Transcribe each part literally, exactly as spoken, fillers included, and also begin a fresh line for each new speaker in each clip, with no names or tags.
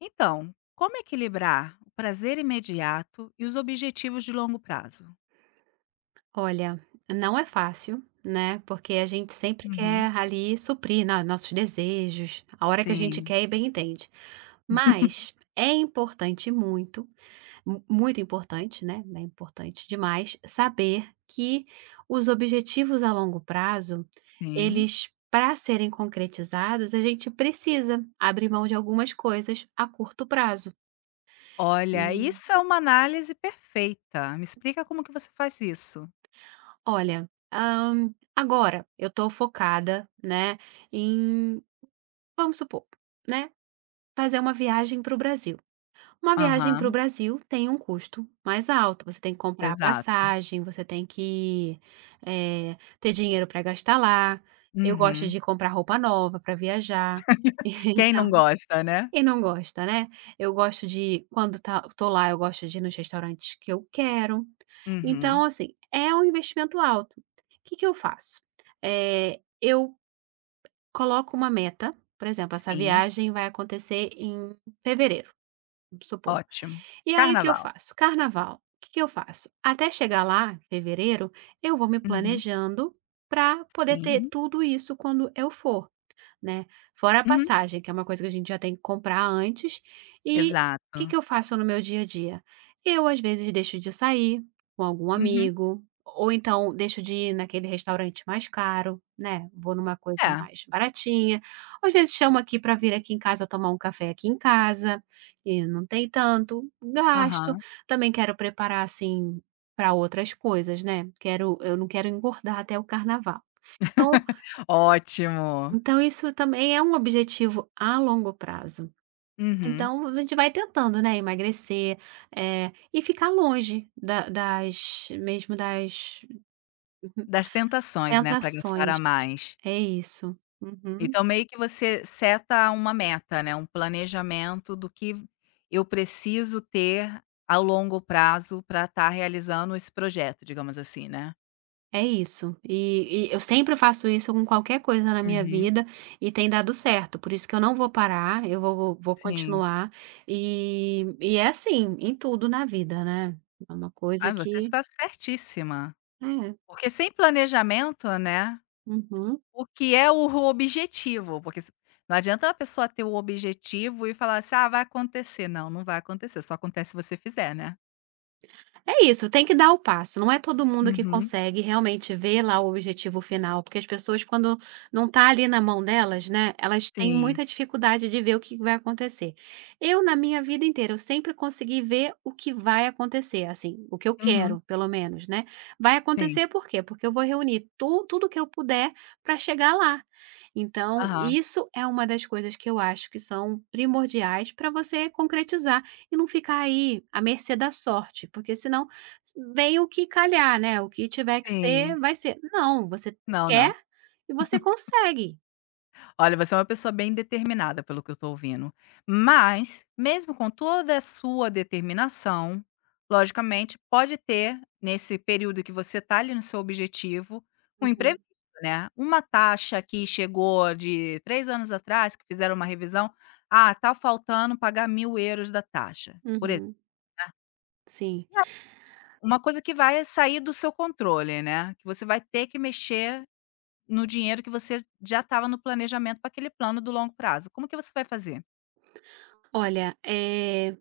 Então, como equilibrar o prazer imediato e os objetivos de longo prazo?
Olha, não é fácil, né, porque a gente sempre
Uhum.
quer ali suprir, né, nossos desejos, a hora que a gente
Sim,
quer e bem entende. Mas é importante muito, mu muito importante, né, é importante demais saber que os objetivos a longo prazo,
sim.
eles para serem concretizados, a gente precisa abrir mão de algumas coisas a curto prazo.
Olha,
Sim.
isso é uma análise perfeita. Me explica como que você faz isso.
Olha, hã, agora eu estou focada, né, em Vamos supor, né, fazer uma viagem para o Brasil. Uma viagem para o
Aham,
Brasil tem um custo mais alto, você tem que comprar a
exato.
passagem, você tem que, eh, ter dinheiro para gastar lá. Eu gosto
Uhum.
de comprar roupa nova para viajar,
Quem não
então
gosta, né?
quem não gosta, né? Eu gosto de quando tá tô lá, eu gosto de ir nos restaurantes que eu quero.
Uhum.
Então, assim, é um investimento alto. O Que que eu faço? Eh, eu coloco uma meta, por exemplo, essa
Sim,
viagem vai acontecer em fevereiro, vamos supor.
ótimo.
E aí o que eu
Carnaval.
faço? Carnaval, o que que eu faço? Até chegar lá, em fevereiro, eu vou me
Uhum.
planejando para poder ter
Sim.
tudo isso quando eu for. Né, fora a
Uhum.
passagem, que é uma coisa que a gente já tem que comprar antes. E o que
Exato.
que eu faço no meu dia a dia? Eu, às vezes, deixo de sair com algum
Uhum.
amigo, ou então deixo de ir naquele restaurante mais caro, né, vou numa coisa
É.
mais baratinha, ou às vezes chamo aqui para vir aqui em casa tomar um café aqui em casa, e não tem tanto gasto.
Aham.
Também quero preparar, assim, para outras coisas, né, quero eu não quero engordar até o carnaval. Então
Ótimo.
então isso também é um objetivo a longo prazo.
Uhum.
Então a gente vai tentando, né, emagrecer, eh, e ficar longe da das mesmo das
Das tentações, né, para gastar a
tentações.
mais.
É isso. Uhum.
Então meio que você seta uma meta, né, um planejamento do que eu preciso ter a longo prazo para estar realizando esse projeto, digamos assim, né?
É isso. E e eu sempre faço isso com qualquer coisa na minha
Uhum,
vida e tem dado certo, por isso que eu não vou parar, eu vou vou
sim.
continuar, e e é assim em tudo na vida, né. É uma
Ah,
coisa
você
que
está certíssima.
é.
Porque sem planejamento, né,
Uhum.
o que é o objetivo? Porque se não adianta a pessoa ter o objetivo e falar assim: "Ah, vai acontecer". Não, não vai acontecer, só acontece se você fizer, né?
É isso, tem que dar o passo, não é todo mundo que
Uhum,
consegue realmente ver lá o objetivo final, porque as pessoas quando não está ali na mão delas, né, elas têm
sim.
muita dificuldade de ver o que vai acontecer. Eu na minha vida inteira, eu sempre consegui ver o que vai acontecer, assim, o que eu
Uhum,
quero pelo menos, né. Vai
sim.
acontecer por quê? Porque eu vou reunir tu tudo que eu puder para chegar lá. Então,
Aham.
isso é uma das coisas que eu acho que são primordiais para você concretizar e não ficar aí à mercê da sorte, porque senão vem o que calhar, né, o que tiver que
Sim.
ser, vai ser. Não, você
Não,
quer
não.
e você consegue.
Olha, você é uma pessoa bem determinada, pelo que eu estou ouvindo. Mas, mesmo com toda a sua determinação, logicamente, pode ter, nesse período que você está ali no seu objetivo, um
Uhum,
imprevisto, né? Uma taxa que chegou de três anos atrás, que fizeram uma revisão. Ah, tá faltando pagar mil euros da taxa. Por exemplo,
uhum, sim.
uma coisa que vai sair do seu controle, né? Que você vai ter que mexer no dinheiro que você já estava no planejamento para aquele plano do longo prazo. Como que você vai fazer?
Olha, eh,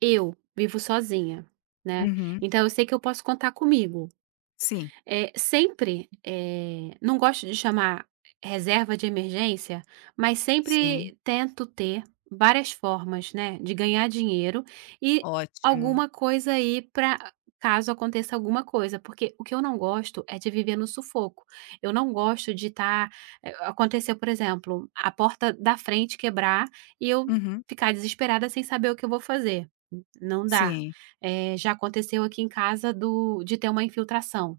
eu vivo sozinha, né,
Uhum.
então eu sei que eu posso contar comigo.
Sim,
Eh, sempre, eh, não gosto de chamar reserva de emergência, mas
sim,
sempre tento ter várias formas, né, de ganhar dinheiro e
ótimo.
alguma coisa aí para caso aconteça alguma coisa, porque o que eu não gosto é de viver no sufoco. Eu não gosto de estar. Eh, aconteceu, por exemplo, a porta da frente quebrar e eu
Uhum.
ficar desesperada sem saber o que eu vou fazer. Não dá.
Sim.
Eh, já aconteceu aqui em casa do de ter uma infiltração.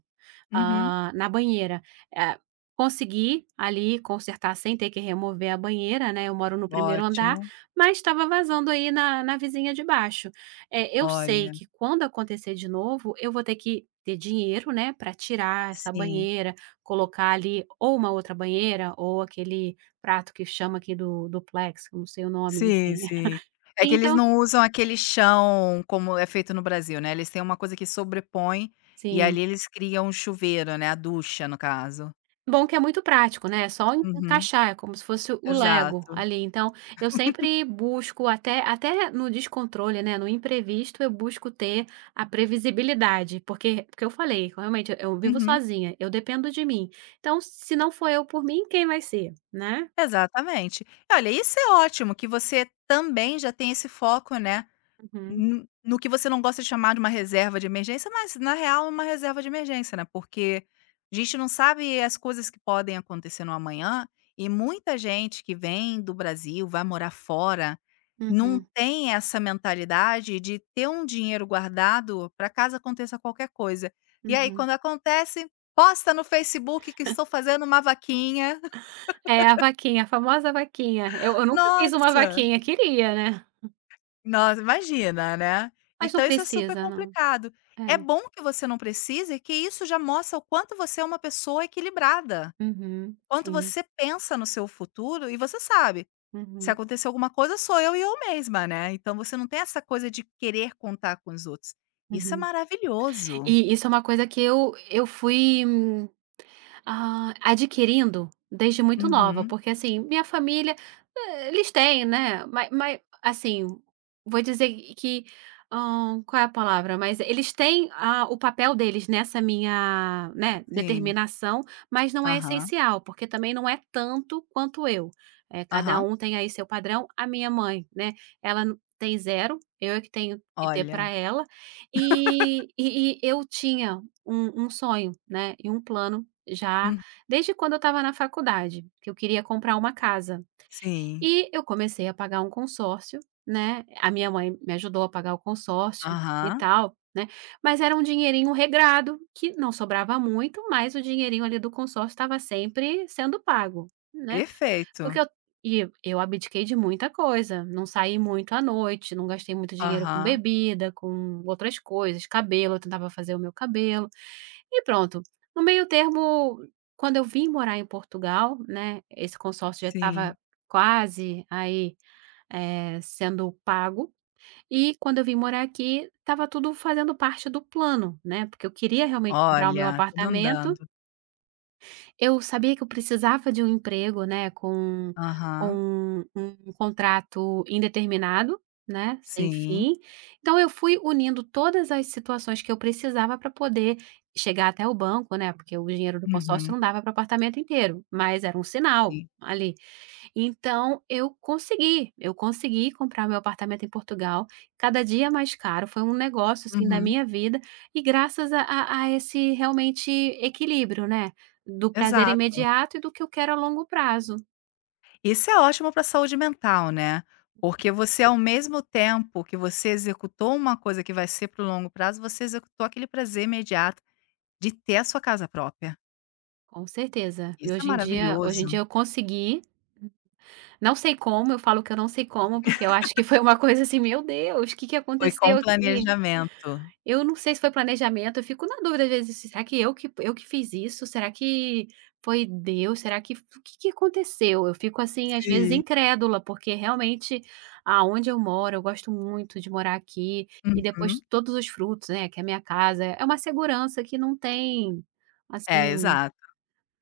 Uhum.
Ah, na banheira. Eh, Consegui ali consertar sem ter que remover a banheira, né, eu moro no primeiro andar,
Ótimo.
mas estava vazando aí na na vizinha de baixo. Eh, eu sei
Olha,
que quando acontecer de novo, eu vou ter que ter dinheiro, né, para tirar essa
sim,
banheira, colocar ali ou uma outra banheira ou aquele prato que chama aqui do duplex, eu não sei o nome,
sim,
enfim.
sim. É que eles
Então,
não usam aquele chão como é feito no Brasil, né, eles têm uma coisa que sobrepõe, e
sim.
ali eles criam um chuveiro, né, a ducha no caso.
Bom que é muito prático, né, é só en
Uhum.
encaixar, é como se fosse o Lego
Exato.
ali, então eu sempre busco até até no descontrole, né, no imprevisto, eu busco ter a previsibilidade, porque porque eu falei, realmente eu eu vivo
Uhum.
sozinha, eu dependo de mim, então se não for eu por mim, quem vai ser, né?
Exatamente. Olha, isso é ótimo que você também já tem esse foco, né.
Uhum,
No no que você não gosta de chamar de uma reserva de emergência, mas na real é uma reserva de emergência, né, porque a gente não sabe as coisas que podem acontecer no amanhã, e muita gente que vem do Brasil, vai morar fora, não
uhum,
tem essa mentalidade de ter um dinheiro guardado para caso aconteça qualquer coisa. E aí
uhum.
quando acontece, posta no Facebook que estou fazendo uma vaquinha.
É a vaquinha, a famosa vaquinha, eu eu nunca fiz uma
Nossa!
vaquinha, queria, né,
Nossa, imagina, né.
mas não
Então isso é super
precisa não.
complicado.
É,
É bom que você não precise, que isso já mostra o quanto você é uma pessoa equilibrada,
uhum,
quanto
sim,
você pensa no seu futuro e você sabe, se
uhum,
acontecer alguma coisa sou eu e eu mesma, né, então você não tem essa coisa de querer contar com os outros. Isso é
uhum.
maravilhoso.
E isso é uma coisa que eu eu fui, hum, ah, adquirindo desde muito nova,
Uhum,
porque, assim, minha família, eh, eles têm, né, mas ma assim, vou dizer que, hã, qual é a palavra? Mas eles têm a o papel deles nessa minha, né,
sim.
determinação, mas não é
Aham,
essencial, porque também não é tanto quanto eu. Eh, cada
aham.
um tem aí seu padrão. A minha mãe, né, ela n- tem zero, eu é que tenho que ter para
Olha,
ela. E e e eu tinha um um sonho, né, e um plano já
hum,
desde quando eu estava na faculdade, que eu queria comprar uma casa.
sim.
E eu comecei a pagar um consórcio, né, a minha mãe me ajudou a pagar o consórcio e
Aham,
tal, né, mas era um dinheirinho regrado, que não sobrava muito, mas o dinheirinho ali do consórcio estava sempre sendo pago, né. Porque
perfeito.
eu e eu abdiquei de muita coisa, não saí muito à noite, não gastei muito dinheiro com
Aham,
bebida, com outras coisas, cabelo, eu tentava fazer o meu cabelo, e pronto. No meio termo, quando eu vim morar em Portugal, né, esse consórcio já estava
sim.
quase aí, eh, sendo pago, e quando eu vim morar aqui, estava tudo fazendo parte do plano, né, porque eu queria realmente comprar o meu
Olha, tudo
apartamento.
andando.
Eu sabia que eu precisava de um emprego, né, com
Aham.
com um contrato indeterminado, né, sem
Sim.
fim. Então eu fui unindo todas as situações que eu precisava para poder chegar até o banco, né, porque o dinheiro do consórcio
Uhum.
não dava para o apartamento inteiro, mas era um sinal
Sim.
ali. Então eu consegui, eu consegui comprar meu apartamento em Portugal, cada dia mais caro, foi um negócio, assim, da
Uhum.
minha vida, e graças a a a esse, realmente, equilíbrio, né, do prazer
Exato.
imediato e do que eu quero a longo prazo,
Isso é ótimo para a saúde mental, né, porque você ao mesmo tempo que você executou uma coisa que vai ser para o longo prazo, você executou aquele prazer imediato de ter a sua casa própria.
com certeza. E
Isso é
hoje em dia hoje em
maravilhoso.
dia eu consegui, não sei como, eu falo que eu não sei como, porque eu acho que foi uma coisa assim: "Meu Deus, o que que
Foi com
aconteceu aqui?"
planejamento.
Eu não sei se foi planejamento, eu fico na dúvida às vezes, será que eu que eu que fiz isso? Será que foi Deus? Será que o que que aconteceu? Eu fico assim, às vezes
Sim.
incrédula, porque realmente aonde eu moro, eu gosto muito de morar aqui, e
Uhum.
depois todos os frutos, né, que é a minha casa, é uma segurança que não tem,
É,
assim,
exato.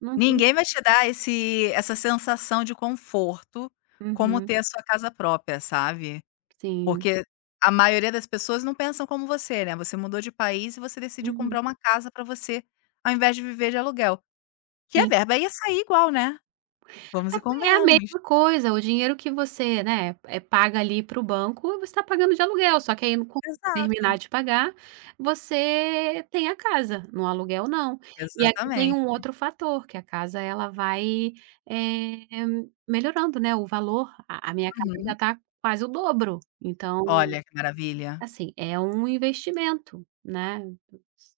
não não
Ninguém vai te dar esse essa sensação de conforto como
uhum,
ter a sua casa própria, sabe.
sim,
Porque a maioria das pessoas não pensam como você, né, você mudou de país e você decidiu
uhum,
comprar uma casa pra você, ao invés de viver de aluguel, que a
sim.
verba ia sair igual, né, vamos e
É é a
convenhamos.
mesma coisa, o dinheiro que você, né, eh, paga ali para o banco, você está pagando de aluguel, só que aí quando você
Exato,
terminar de pagar, você tem a casa, no aluguel não. E aqui tem
exatamente.
um outro fator, que a casa ela vai, eh, melhorando, né, o valor, a a minha casa já
Uhum.
está quase o dobro, então,
Olha que maravilha.
assim, é um investimento, né.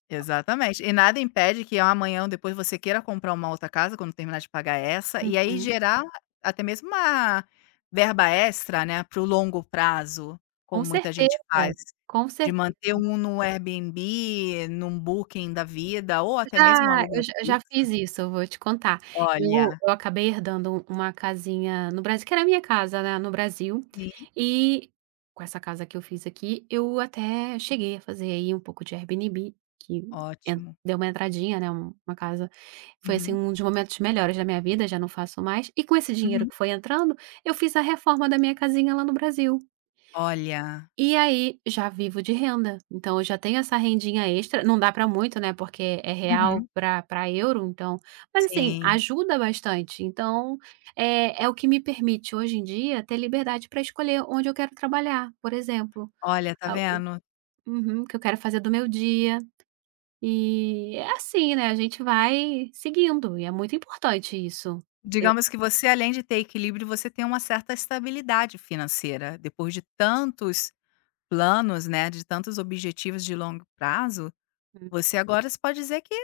Exatamente. E nada impede que amanhã ou depois você queira comprar uma outra casa quando terminar de pagar essa, e aí
Uhum.
gerar até mesmo uma verba extra, né, para o longo prazo,
Com
como muita
certeza,
gente faz,
com
de
cer
manter um no Airbnb, num Booking da vida ou
Eu
até mesmo um
já
aluguel
eu já eu já fiz
fixo.
isso, eu vou te contar. Eu
Olha,
eu acabei herdando um, uma casinha no Brasil que era a minha casa, né, no Brasil,
sim,
e com essa casa que eu fiz aqui, eu até cheguei a fazer aí um pouco de Airbnb, que en
ótimo.
deu uma entradinha, né, um uma casa foi, assim,
Uhum,
um dos momentos melhores da minha vida, já não faço mais. E com esse dinheiro
uhum.
que foi entrando, eu fiz a reforma da minha casinha lá no Brasil.
Olha,
E aí, já vivo de renda, então eu já tenho essa rendinha extra, não dá para muito, né, porque é real
uhum,
para para euro, então mas assim,
sim.
ajuda bastante. Então, é é o que me permite hoje em dia ter liberdade para escolher onde eu quero trabalhar, por exemplo,
Olha, tá
a o
vendo?
uhum, que eu quero fazer do meu dia, e é assim, né, a gente vai seguindo e é muito importante isso. Eu
Digamos que você, além de ter equilíbrio, você tem uma certa estabilidade financeira. Depois de tantos planos, né, de tantos objetivos de longo prazo, você agora se pode dizer que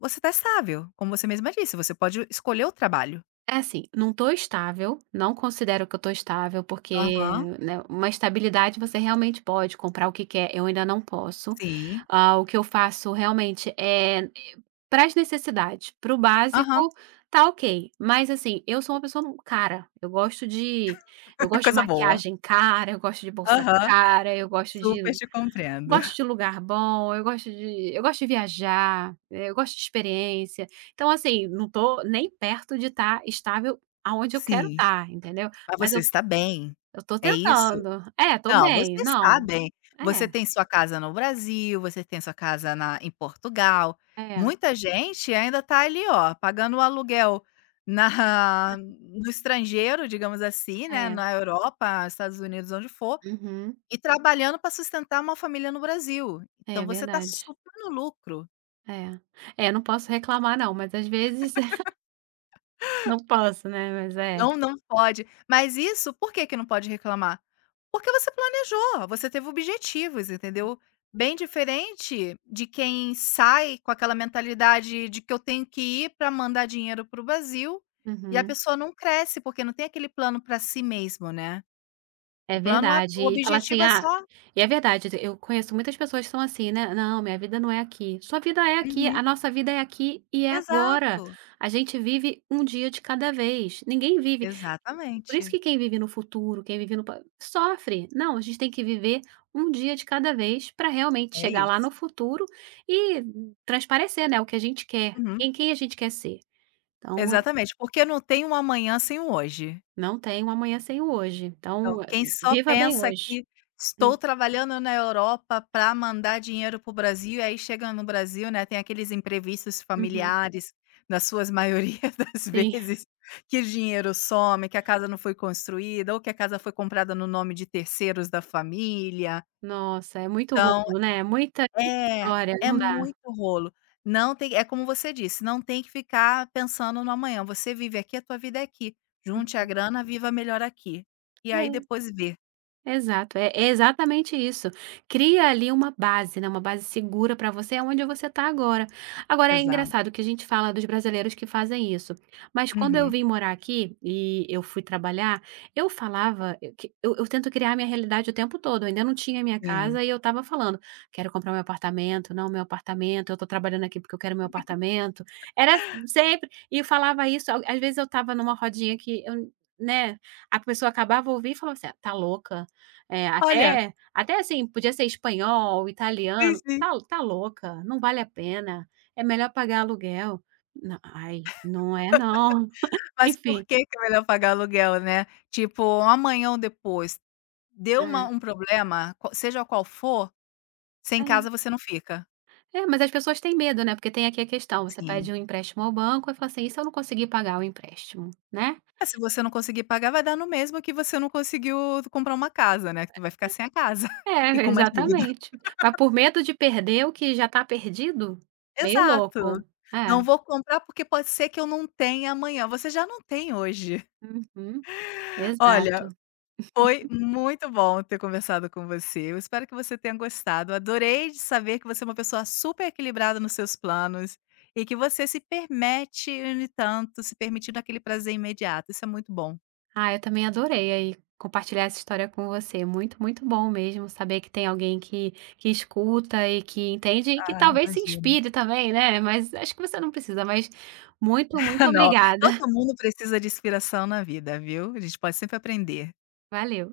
você está estável, como você mesma disse, você pode escolher o trabalho.
É assim, não estou estável, não considero que eu estou estável, porque,
Aham,
né, uma estabilidade você realmente pode comprar o que quer, eu ainda não posso.
sim.
Ah, o que eu faço realmente é para as necessidades, para o
Aham,
básico, tá ok, mas assim, eu sou uma pessoa cara, eu gosto de eu gosto de
coisa boa.
maquiagem cara, eu gosto de bolsa
Aham,
cara, eu gosto de
super te compreendo.
Gosto de lugar bom, eu gosto de eu gosto de viajar, eh, eu gosto de experiência. Então, assim, não tô nem perto de estar estável aonde eu quero
Sim,
estar, entendeu.
mas
Mas
você
eu
está bem,
eu tô
é isso?
tentando. É, tô
Não,
bem.
vocês
Não.
sabem. Você
É,
tem sua casa no Brasil, você tem sua casa na em Portugal.
é,
Muita gente ainda está ali, ó, pagando o aluguel na no estrangeiro, digamos assim, né,
é.
na Europa, Estados Unidos, onde for,
Uhum.
e trabalhando para sustentar uma família no Brasil.
É
Então você está
verdade.
super no lucro.
É. É, não posso reclamar não, mas às vezes não posso, né, mas é.
Não, não pode. Mas isso por que que não pode reclamar? Porque você planejou, você teve objetivos, entendeu? Bem diferente de quem sai com aquela mentalidade de que eu tenho que ir para mandar dinheiro para o Brasil, e a
Uhum.
pessoa não cresce, porque não tem aquele plano para si mesmo, né.
É
O plano é
verdade.
o
E falar assim:
objetivo é
"Ah",
só
e é verdade, eu conheço muitas pessoas que são assim, né: "Não, minha vida não é aqui". Sua vida é aqui,
uhum,
a nossa vida é aqui e é agora.
exato,
A gente vive um dia de cada vez. Ninguém vive, por isso
exatamente,
que quem vive no futuro, quem vive no pa sofre. Não, a gente tem que viver um dia de cada vez para realmente
é
chegar lá no
isso.
futuro e transparecer, né, o que a gente quer,
Uhum,
quem quem a gente quer ser. Então,
exatamente, porque não tem um amanhã sem um hoje.
não tem um amanhã sem o hoje.
Então,
Então,
quem só
viva bem
pensa
hoje.
que
É.
estou trabalhando na Europa para mandar dinheiro para o Brasil, e aí chega no Brasil, né, tem aqueles imprevistos
Uhum.
familiares, na suas maioria das
Sim.
vezes, que o dinheiro some, que a casa não foi construída, ou que a casa foi comprada no nome de terceiros da família.
Nossa, é muito rolo,
Então
né, é muita muita
é,
história,
é
não dá.
muito rolo. Não tem é como você disse, não tem que ficar pensando no amanhã, você vive aqui, a tua vida é aqui. Junte a grana, viva melhor aqui. E aí
É.
depois vê.
Exato, é é exatamente isso. Cria ali uma base, né, uma base segura para você onde você está agora. Agora é
Exato.
engraçado que a gente fala dos brasileiros que fazem isso, mas quando eu
Uhum,
vim morar aqui e eu fui trabalhar, eu falava, eu que eu eu tento criar minha realidade o tempo todo, eu ainda não tinha minha
sim.
casa e eu estava falando: "Quero comprar meu apartamento, não, meu apartamento, eu estou trabalhando aqui porque eu quero meu apartamento". Era sempre, e eu falava isso, às vezes eu estava numa rodinha que eu, né, a pessoa acabava ouvir e falava assim: "Ah, tá louca". É,
Olha,
até até assim, podia ser espanhol,
sim,
italiano,
sim.
"Tá tá louca, não vale a pena, é melhor pagar aluguel". Não, ai, não é não.
Mas por
Enfim,
que que é melhor pagar aluguel, né. Tipo, um amanhã ou depois, deu uma
é.
um problema, qua seja qual for, sem casa
É,
você não fica.
é, mas as pessoas têm medo, né, porque tem aqui a questão, você
Sim.
pede um empréstimo ao banco, e fala assim: "E se eu não conseguir pagar o empréstimo?", né?
É, se você não conseguir pagar, vai dar no mesmo que você não conseguiu comprar uma casa, né, que tu vai ficar sem a casa
É,
e com uma dívida.
exatamente. Mas por medo de perder o que já está perdido, meio
Exato.
louco.
"Não
É.
vou comprar porque pode ser que eu não tenha amanhã", você já não tem hoje.
Uhum,
Olha
exato.
Foi muito bom ter conversado com você. Eu espero que você tenha gostado. Adorei de saber que você é uma pessoa super equilibrada nos seus planos e que você se permite e tanto, se permitindo aquele prazer imediato. Isso é muito bom.
Ah, eu também adorei aí compartilhar essa história com você. Muito, muito bom mesmo saber que tem alguém que, que escuta e que entende e que
Ah,
talvez se
imagino.
inspire também, né? Mas acho que você não precisa. Mas muito, muito
Não,
obrigada.
todo mundo precisa de inspiração na vida, viu? A gente pode sempre aprender.
Valeu.